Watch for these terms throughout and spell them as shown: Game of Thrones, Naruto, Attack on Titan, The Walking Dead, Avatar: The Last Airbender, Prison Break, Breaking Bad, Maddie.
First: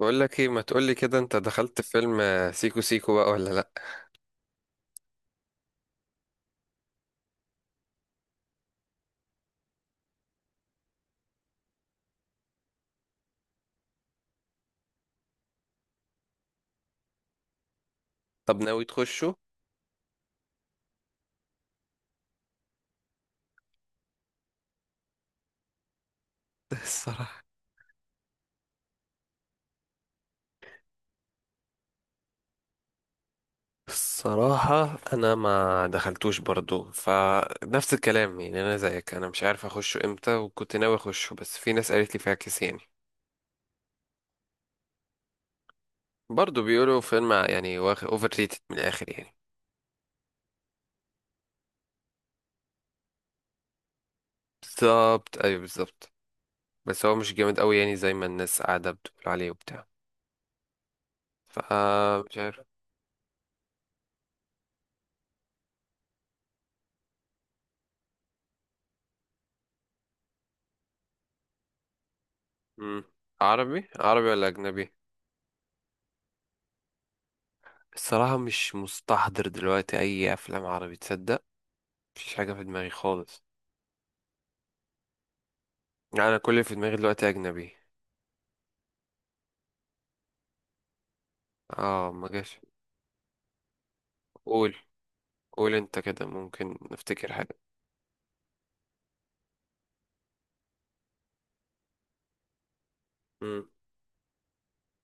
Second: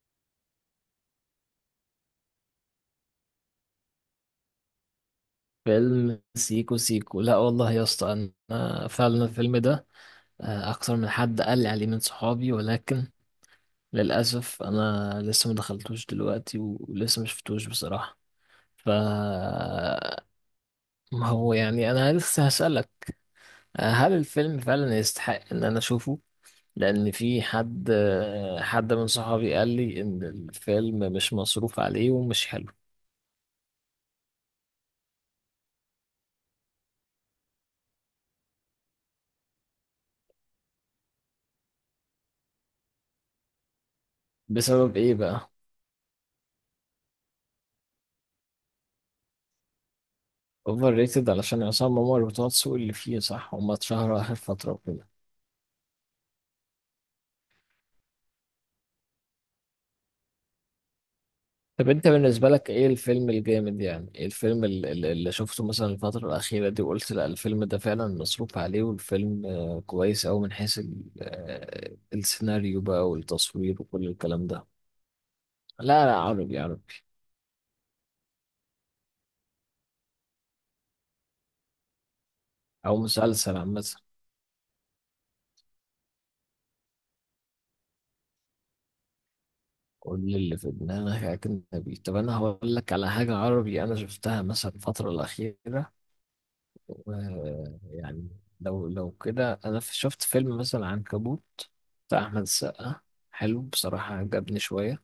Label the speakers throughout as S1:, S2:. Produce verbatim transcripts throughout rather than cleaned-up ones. S1: بقول لك ايه؟ ما تقولي كده، انت دخلت في فيلم آه، سيكو سيكو بقى ولا لا؟
S2: فيلم سيكو سيكو، لا والله يا اسطى. انا فعلا الفيلم ده آه، اكتر من حد قال لي عليه من صحابي، ولكن للاسف انا لسه ما دخلتوش دلوقتي و- ولسه ما شفتوش بصراحه.
S1: طب ناوي
S2: ف
S1: تخشه؟
S2: ما هو يعني انا لسه هسالك، آه، هل الفيلم فعلا يستحق ان انا اشوفه؟ لان
S1: الصراحة،
S2: في حد آه، حد من صحابي قال لي ان الفيلم مش مصروف عليه ومش حلو.
S1: الصراحة أنا ما دخلتوش برضو، فنفس الكلام يعني، أنا زيك، أنا مش عارف أخشه إمتى وكنت ناوي أخشه، بس في ناس قالت لي فاكس يعني.
S2: بسبب ايه بقى؟
S1: برضو بيقولوا فيلم يعني أوفر ريتد من الآخر يعني.
S2: اوفر ريتد علشان عصام عمر بتوع السوق اللي فيه، صح، هما اتشهروا اخر فتره وكده.
S1: بالظبط، أيوه بالظبط. بس هو مش جامد أوي يعني زي ما الناس قاعدة بتقول عليه وبتاع،
S2: طب انت
S1: فمش
S2: بالنسبه
S1: عارف.
S2: لك ايه الفيلم الجامد؟ يعني ايه الفيلم ال- ال- اللي شفته مثلا الفتره الاخيره دي وقلت لا الفيلم ده فعلا مصروف عليه والفيلم آه، كويس أوي من حيث ال- آه، السيناريو
S1: مم.
S2: بقى والتصوير
S1: عربي
S2: وكل
S1: عربي
S2: الكلام
S1: ولا
S2: ده.
S1: أجنبي؟
S2: لا لا، عربي عربي.
S1: الصراحة مش مستحضر دلوقتي أي أفلام عربي، تصدق؟ مفيش حاجة في دماغي
S2: او
S1: خالص.
S2: مسلسل عامه.
S1: يعني أنا كل اللي في دماغي دلوقتي أجنبي.
S2: كل اللي في دماغك اجنبي.
S1: اه
S2: طب
S1: ما
S2: انا
S1: جاش.
S2: هقول لك على حاجه عربي انا شفتها مثلا
S1: قول،
S2: الفتره
S1: قول
S2: الاخيره.
S1: أنت كده، ممكن نفتكر حاجة.
S2: ويعني لو لو كده انا في- شفت فيلم مثلا عنكبوت، بتاع احمد السقا. حلو
S1: مم.
S2: بصراحة، عجبني شوية.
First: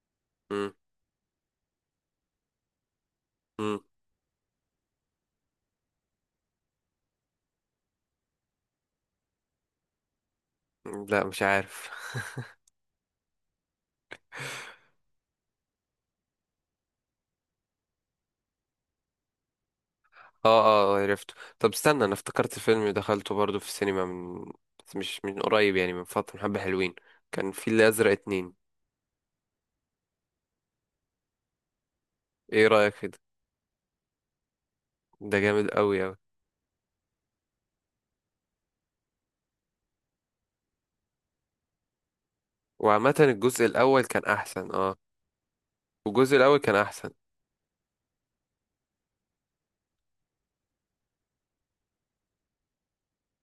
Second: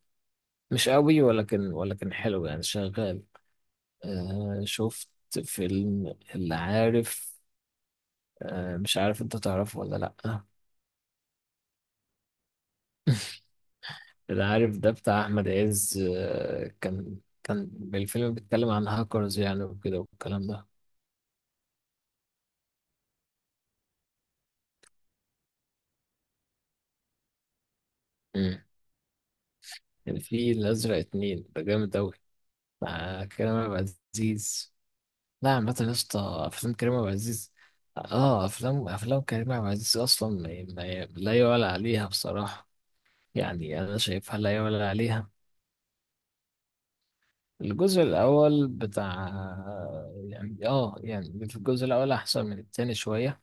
S1: مم.
S2: مش قوي، ولكن ولكن حلو يعني، شغال.
S1: مم.
S2: آه، شفت فيلم اللي عارف، آه مش عارف انت تعرفه ولا لأ.
S1: لا، مش عارف.
S2: اللي عارف ده بتاع احمد عز، آه، كان كان الفيلم بيتكلم عن هاكرز يعني وكده والكلام
S1: اه،
S2: ده.
S1: اه عرفته. طب استنى، أنا افتكرت فيلم دخلته برضو في السينما من، بس مش من قريب يعني، من فترة، من حبة حلوين. كان في الأزرق اتنين.
S2: مم. كان في الازرق اتنين، ده جامد اوي.
S1: ايه رأيك كده؟
S2: مع كريم عبد العزيز.
S1: ده ده
S2: لا
S1: جامد
S2: عامة يا
S1: أوي أوي.
S2: اسطى، أفلام كريم عبد العزيز، اه، أفلام أفلام كريم عبد العزيز أصلا ما ما- لا يعلى عليها بصراحة.
S1: وعامة الجزء
S2: يعني أنا
S1: الأول كان
S2: شايفها لا
S1: أحسن،
S2: يعلى
S1: اه.
S2: عليها.
S1: الجزء الأول كان أحسن.
S2: الجزء الأول بتاع، يعني اه، يعني في الجزء الأول أحسن من التاني شوية،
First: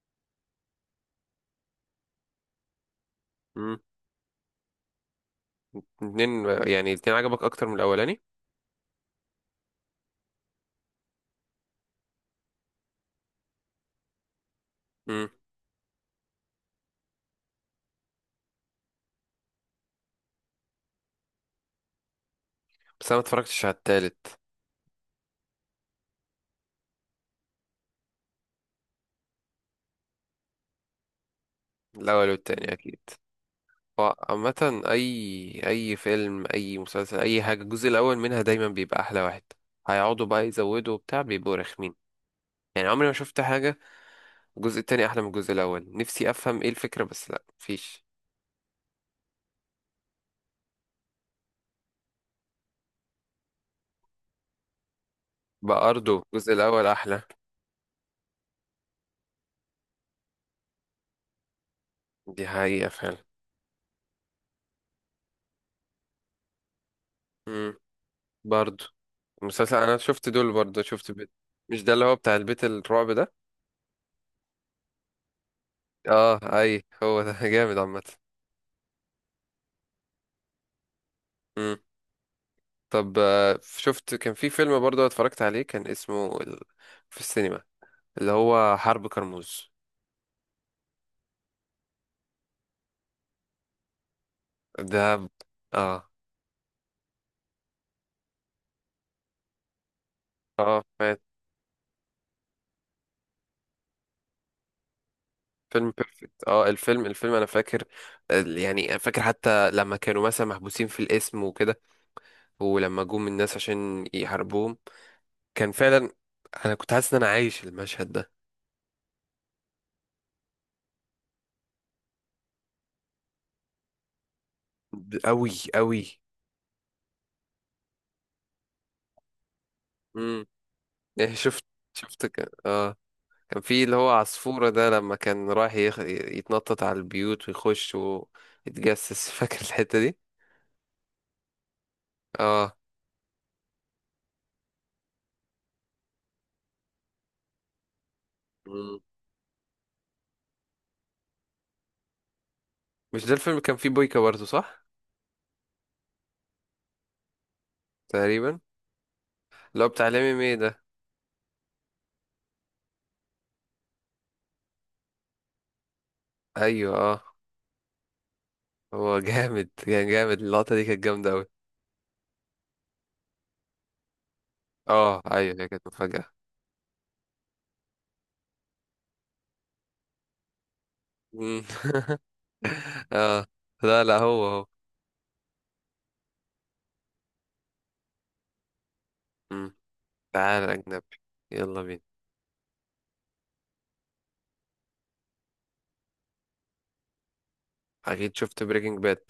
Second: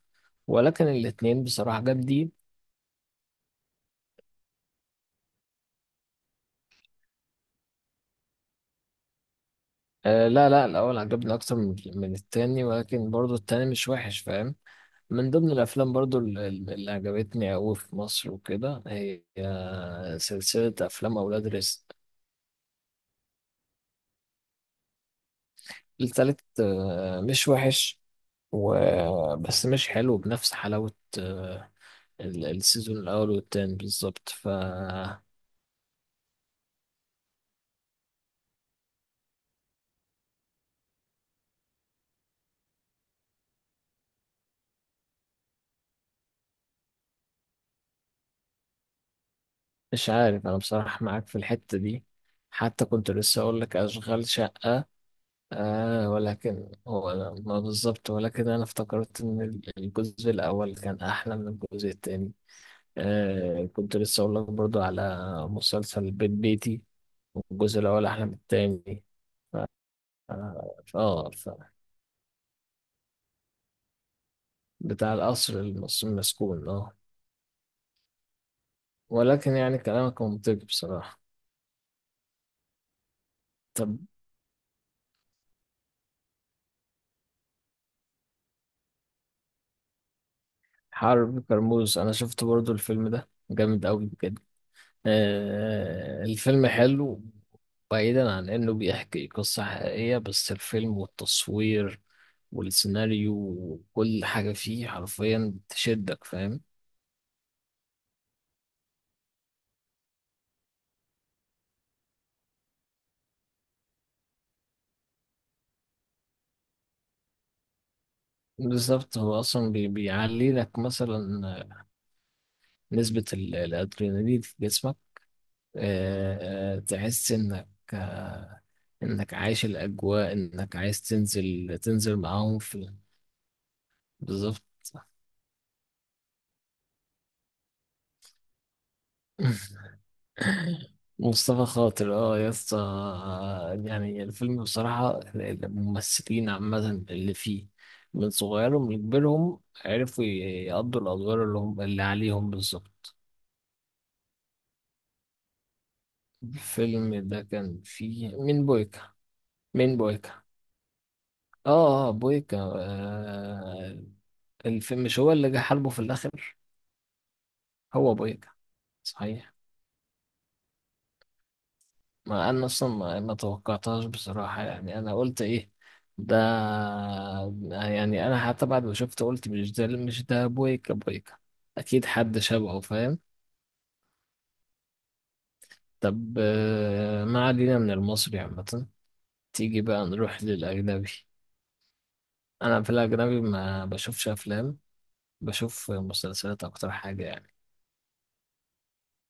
S2: ولكن الاتنين بصراحة جامدين.
S1: اتنين يعني؟ اتنين عجبك اكتر من الاولاني؟
S2: آه، لا لا، الأول عجبني أكتر من من التاني، ولكن برضو التاني مش وحش، فاهم.
S1: امم.
S2: من ضمن الأفلام برضو ال- ال- اللي عجبتني أوي في مصر وكده هي، آه، سلسلة أفلام أولاد رزق.
S1: بس انا ما اتفرجتش على التالت.
S2: التالت آه، مش وحش و... بس مش حلو بنفس حلاوة آه،
S1: الاول
S2: ال-
S1: والتاني
S2: السيزون
S1: اكيد.
S2: الأول والتاني
S1: هو
S2: بالظبط. ف
S1: عامة اي اي فيلم، اي مسلسل، اي حاجة، الجزء الاول منها دايما بيبقى احلى واحد. هيقعدوا بقى يزودوا وبتاع، بيبقوا رخمين يعني. عمري ما شفت حاجة الجزء التاني احلى من الجزء الاول. نفسي افهم ايه الفكرة، بس لا مفيش.
S2: مش عارف أنا بصراحة، معاك في الحتة دي. حتى كنت لسه أقول لك أشغال شقة، آه،
S1: برضه الجزء
S2: ولكن
S1: الاول احلى،
S2: هو ما بالظبط، ولكن أنا افتكرت إن ال- الجزء الأول كان أحلى من الجزء التاني.
S1: دي حقيقة فعلا.
S2: آه، كنت لسه أقول لك برضو على مسلسل بيت بيتي،
S1: امم.
S2: والجزء الأول أحلى من
S1: برضه
S2: التاني.
S1: المسلسل انا شفت دول،
S2: آه
S1: برضه شفت بيت.
S2: فآه،
S1: مش ده اللي هو بتاع البيت الرعب ده؟
S2: بتاع القصر المس-
S1: اه
S2: المسكون،
S1: اي
S2: اه.
S1: هو ده. جامد عامة.
S2: ولكن يعني كلامك منطقي بصراحة.
S1: مم. طب آه،
S2: طب،
S1: شفت كان في فيلم برضه اتفرجت عليه، كان اسمه ال... في السينما، اللي هو حرب كرموز.
S2: حرب كرموز أنا شفت برضو الفيلم ده، جامد أوي بجد.
S1: ده اه،
S2: آه الفيلم حلو. بعيدا عن إنه بيحكي قصة حقيقية، بس
S1: اه
S2: الفيلم
S1: فات.
S2: والتصوير والسيناريو وكل حاجة فيه حرفيا
S1: فيلم
S2: تشدك،
S1: بيرفكت،
S2: فاهم.
S1: اه. الفيلم، الفيلم انا فاكر ال- يعني أنا فاكر حتى لما كانوا مثلا محبوسين في القسم وكده، ولما جم الناس عشان يحاربوهم، كان فعلا، انا كنت حاسس ان انا عايش المشهد ده.
S2: بالظبط، هو أصلا بي- بيعلي لك مثلا نسبة ال- الأدرينالين في جسمك.
S1: ب- قوي قوي.
S2: آه آه، تحس إنك، آه، انك عايش الاجواء،
S1: امم.
S2: انك عايز
S1: شفت،
S2: تنزل تنزل
S1: شفت
S2: معاهم
S1: ك-
S2: في.
S1: اه، كان في اللي هو
S2: بالظبط.
S1: عصفورة ده لما كان رايح يخ... يتنطط على البيوت ويخش ويتجسس. فاكر الحتة دي؟
S2: مصطفى خاطر، اه يا
S1: اه.
S2: اسطى. يعني الفيلم بصراحة، الممثلين عامة اللي فيه، من صغيرهم
S1: مم.
S2: لكبيرهم، عرفوا يقضوا الأدوار اللي هم اللي عليهم بالظبط.
S1: مش ده الفيلم كان فيه بويكا برضه، صح؟
S2: الفيلم ده كان فيه
S1: تقريبا،
S2: مين؟ بويكا؟
S1: اللي هو
S2: مين
S1: بتاع لامي
S2: بويكا؟
S1: مي ده.
S2: اه آه، بويكا، آه، الفيلم، مش هو اللي جه حلبه في الآخر،
S1: ايوه اه.
S2: هو بويكا.
S1: هو
S2: صحيح،
S1: جامد، كان جامد، اللقطة دي كانت جامدة اوي.
S2: ما انا اصلا ما, ما توقعتهاش بصراحة، يعني انا
S1: اه
S2: قلت
S1: ايوه، هي
S2: ايه
S1: كانت مفاجأة.
S2: ده، يعني انا حتى بعد ما شفت قلت مش ده، مش ده بويكا، بويكا
S1: مم.
S2: اكيد حد شبهه، فاهم.
S1: اه. لا لا، هو هو.
S2: طب آه، ما علينا من المصري عامة،
S1: مم.
S2: تيجي بقى نروح
S1: تعال
S2: للاجنبي.
S1: اجنبي، يلا بينا.
S2: انا في الاجنبي ما بشوفش افلام، بشوف مسلسلات اكتر حاجة يعني.
S1: اكيد شفت بريكنج باد،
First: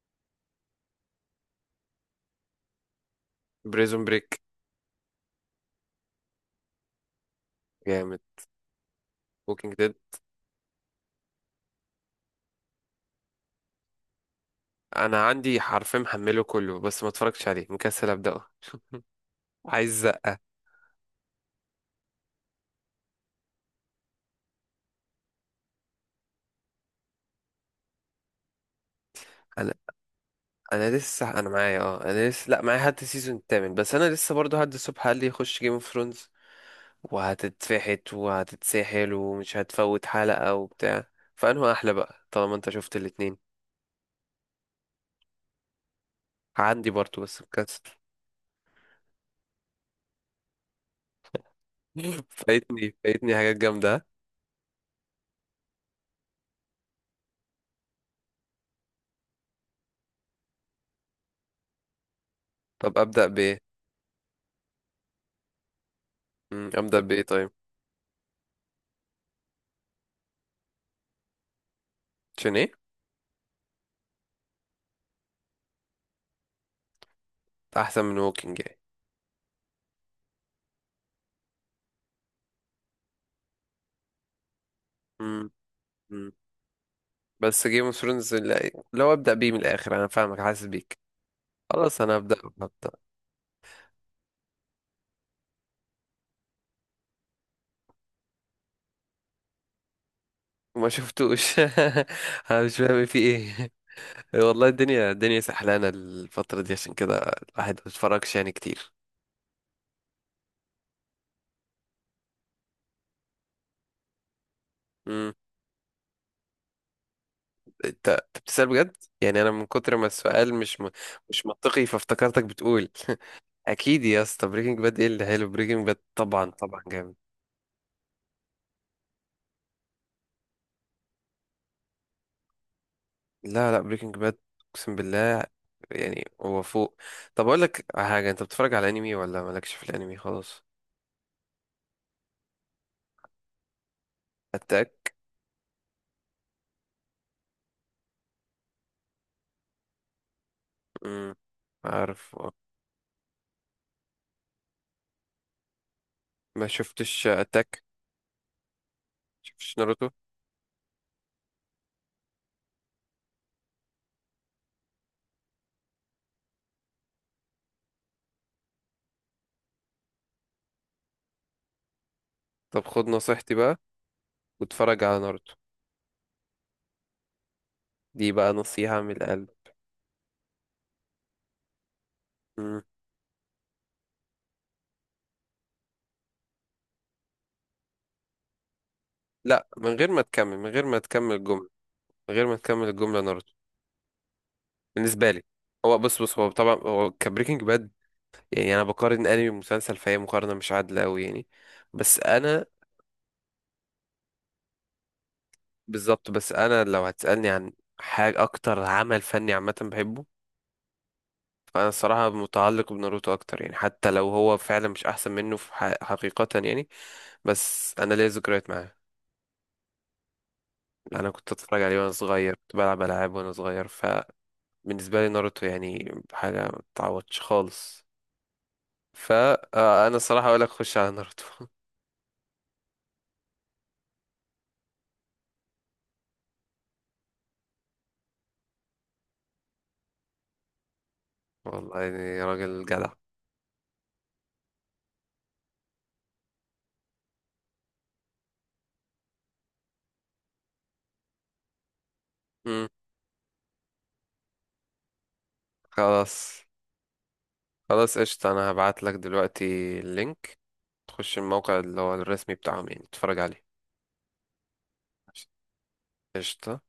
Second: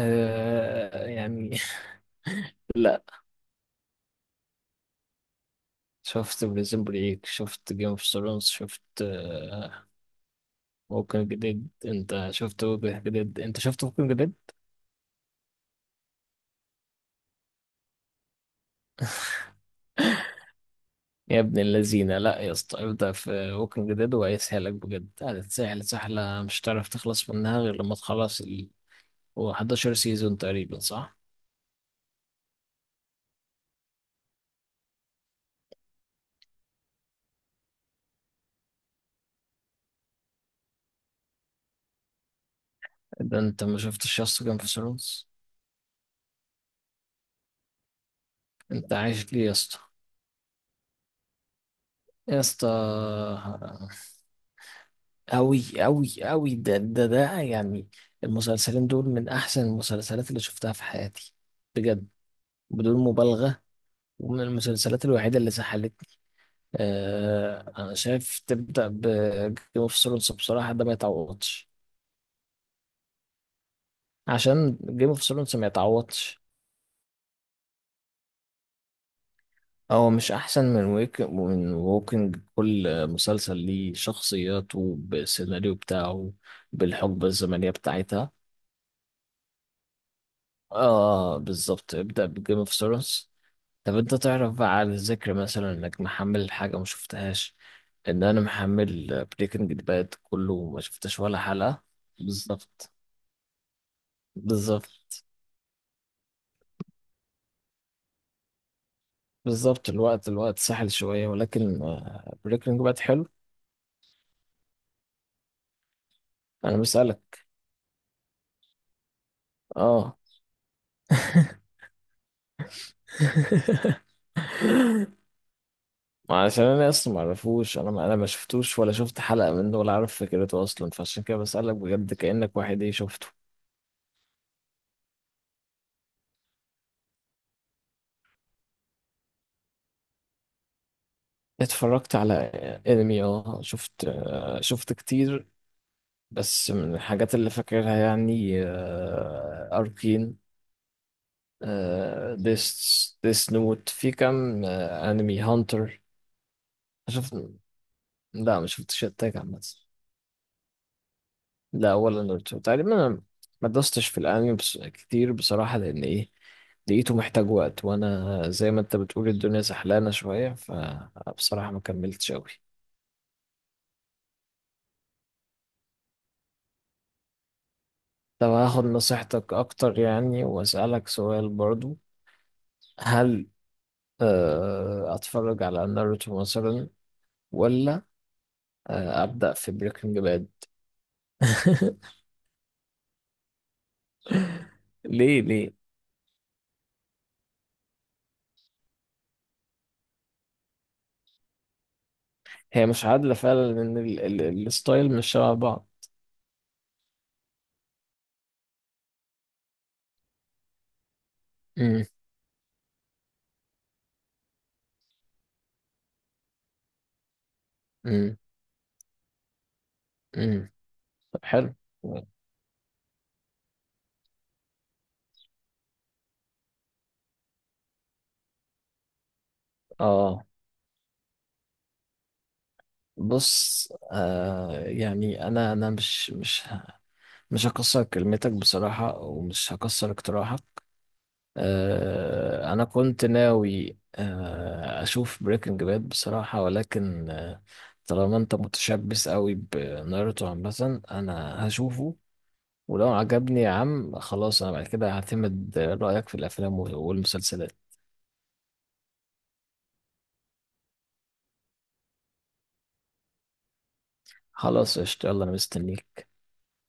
S2: أه يعني لا،
S1: بريزون بريك.
S2: شفت بريزن بريك، شفت جيم اوف
S1: جامد.
S2: ثرونز، شفت
S1: ووكينج
S2: آه،
S1: ديد.
S2: ممكن جديد، انت شفت ممكن جديد؟ انت شفت ممكن جديد؟
S1: انا عندي حرفين، محمله كله بس ما اتفرجتش عليه، مكسل ابداه. عايز زقة.
S2: يا ابن اللذينه، لا يا اسطى، ابدا في ممكن جديد وهيسهلك بجد، هتتسهل سهله، مش هتعرف تخلص منها غير لما تخلص ال، هو
S1: انا
S2: إحداشر سيزون تقريبا،
S1: انا
S2: صح؟
S1: لسه، انا معايا اه انا لسه، لا معايا لحد السيزون الثامن، بس انا لسه برضه هد الصبح قال لي يخش جيم اوف ثرونز، وهتتفحت وهتتسحل ومش هتفوت حلقة وبتاع، فانه احلى بقى طالما انت شفت
S2: ده
S1: الاتنين.
S2: انت ما شفتش يا اسطى جيم اوف ثرونز؟
S1: عندي برضه، بس مكسل.
S2: انت عايش ليه يا اسطى؟ يا اسطى،
S1: فايتني، فايتني حاجات جامدة.
S2: أوي أوي أوي ده ده ده يعني، المسلسلين دول من أحسن المسلسلات اللي شفتها في حياتي، بجد،
S1: طب
S2: بدون
S1: ابدا بايه؟
S2: مبالغة. ومن المسلسلات الوحيدة اللي سحلتني.
S1: مم، ابدا بايه طيب؟
S2: آه، انا شايف تبدا بجيم اوف ثرونز بصراحه، ده ما يتعوضش.
S1: عشان ايه؟
S2: عشان جيم اوف ثرونز ما يتعوضش.
S1: احسن من ووكينج
S2: هو مش احسن من ويك من ووكينج، كل مسلسل ليه شخصياته
S1: يعني؟
S2: بالسيناريو بتاعه، بالحقبه
S1: بس
S2: الزمنيه
S1: جيم اوف
S2: بتاعتها.
S1: ثرونز، اللي اللي هو ابدأ بيه من الآخر، أنا فاهمك، حاسس بيك.
S2: اه بالظبط،
S1: خلاص أنا
S2: ابدا
S1: هبدأ،
S2: بجيم اوف
S1: هبدأ.
S2: ثرونز. طب انت تعرف بقى على الذكر، مثلا انك محمل حاجه ما شفتهاش، ان انا محمل بريكنج باد كله، ما
S1: ما
S2: شفتش ولا
S1: شفتوش.
S2: حلقه.
S1: أنا مش
S2: بالظبط
S1: فاهم في إيه. والله، الدنيا
S2: بالظبط
S1: الدنيا سحلانة الفترة دي، عشان كده الواحد ما بيتفرجش يعني كتير.
S2: بالظبط الوقت الوقت سهل شوية، ولكن آه، بريكنج باد حلو.
S1: امم.
S2: أنا بسألك.
S1: أنت أنت بتسأل بجد يعني؟ أنا من كتر ما
S2: اه
S1: السؤال مش م... مش منطقي، فافتكرتك بتقول. أكيد يا اسطى، بريكنج باد إيه اللي حلو؟ بريكنج باد
S2: ما
S1: طبعا
S2: عشان
S1: طبعا
S2: أنا
S1: جامد.
S2: أصلا معرفوش، أنا ما، أنا ما شفتوش ولا شفت حلقة منه ولا عارف فكرته أصلا، فعشان كده بسألك بجد كأنك واحد إيه شفته.
S1: لا لا، بريكنج باد، اقسم بالله يعني هو فوق. طب اقول لك على حاجه، انت بتتفرج على انمي ولا مالكش في الانمي خالص؟
S2: اتفرجت على انمي، اه، شفت، آه، شفت
S1: اتاك.
S2: كتير. بس من الحاجات اللي فاكرها يعني، أركين،
S1: امم. عارف آه.
S2: ديس ديس نوت في كام، آه، انمي هانتر،
S1: ما شفتش
S2: شفت.
S1: اتاك.
S2: لا ما شفتش التاج عامة.
S1: شفتش ناروتو؟
S2: لا ولا ناروتو تقريبا، أنا ما دوستش في الأنمي بس كتير بصراحة، لأن إيه، لقيته محتاج وقت، وأنا زي ما أنت بتقول الدنيا زحلانة شوية، فبصراحة ما كملتش أوي.
S1: طب خد نصيحتي بقى، واتفرج على ناروتو، دي
S2: طب
S1: بقى
S2: هاخد
S1: نصيحه من القلب.
S2: نصيحتك أكتر يعني، وأسألك سؤال برضو،
S1: امم.
S2: هل آه، أتفرج على ناروتو مثلا، ولا آه، أبدأ
S1: لا،
S2: في
S1: من غير
S2: بريكنج
S1: ما
S2: باد؟
S1: تكمل، من غير ما تكمل الجمله. من غير ما تكمل الجمله، ناروتو. بالنسبه
S2: ليه
S1: لي،
S2: ليه؟
S1: هو بص بص هو طبعا هو كبريكنج باد يعني، انا بقارن انمي بمسلسل، فهي مقارنه مش عادله قوي يعني. بس انا،
S2: هي مش عادلة فعلا، لأن ال- ال- الستايل مش شبه بعض.
S1: بالظبط. بس انا لو هتسألني عن حاجة اكتر عمل فني عامة بحبه، فانا
S2: مم،
S1: الصراحة متعلق بناروتو اكتر يعني، حتى لو هو فعلا مش احسن منه في ح- حقيقة يعني. بس انا ليا
S2: مم،
S1: ذكريات معاه.
S2: مم.
S1: انا كنت
S2: حلو.
S1: اتفرج عليه وانا صغير، كنت بلعب العاب وانا صغير. فبالنسبة لي ناروتو يعني حاجة ما تعوضش خالص. فانا
S2: اه،
S1: الصراحة اقول لك خش على ناروتو.
S2: بص، آه يعني انا انا مش مش مش هكسر كلمتك بصراحة، ومش هكسر اقتراحك.
S1: والله يعني
S2: آه انا
S1: راجل جدع.
S2: كنت ناوي آه اشوف بريكنج باد بصراحة، ولكن آه، طالما انت متشبث قوي بناروتو عامة انا هشوفه.
S1: مم.
S2: ولو عجبني يا عم، خلاص انا بعد كده هعتمد رأيك في
S1: خلاص،
S2: الافلام والمسلسلات.
S1: خلاص قشطة، انا هبعت لك دلوقتي اللينك، تخش الموقع اللي هو الرسمي بتاعهم يعني تتفرج عليه.
S2: خلاص قشطة، يلا انا مستنيك.
S1: قشطة.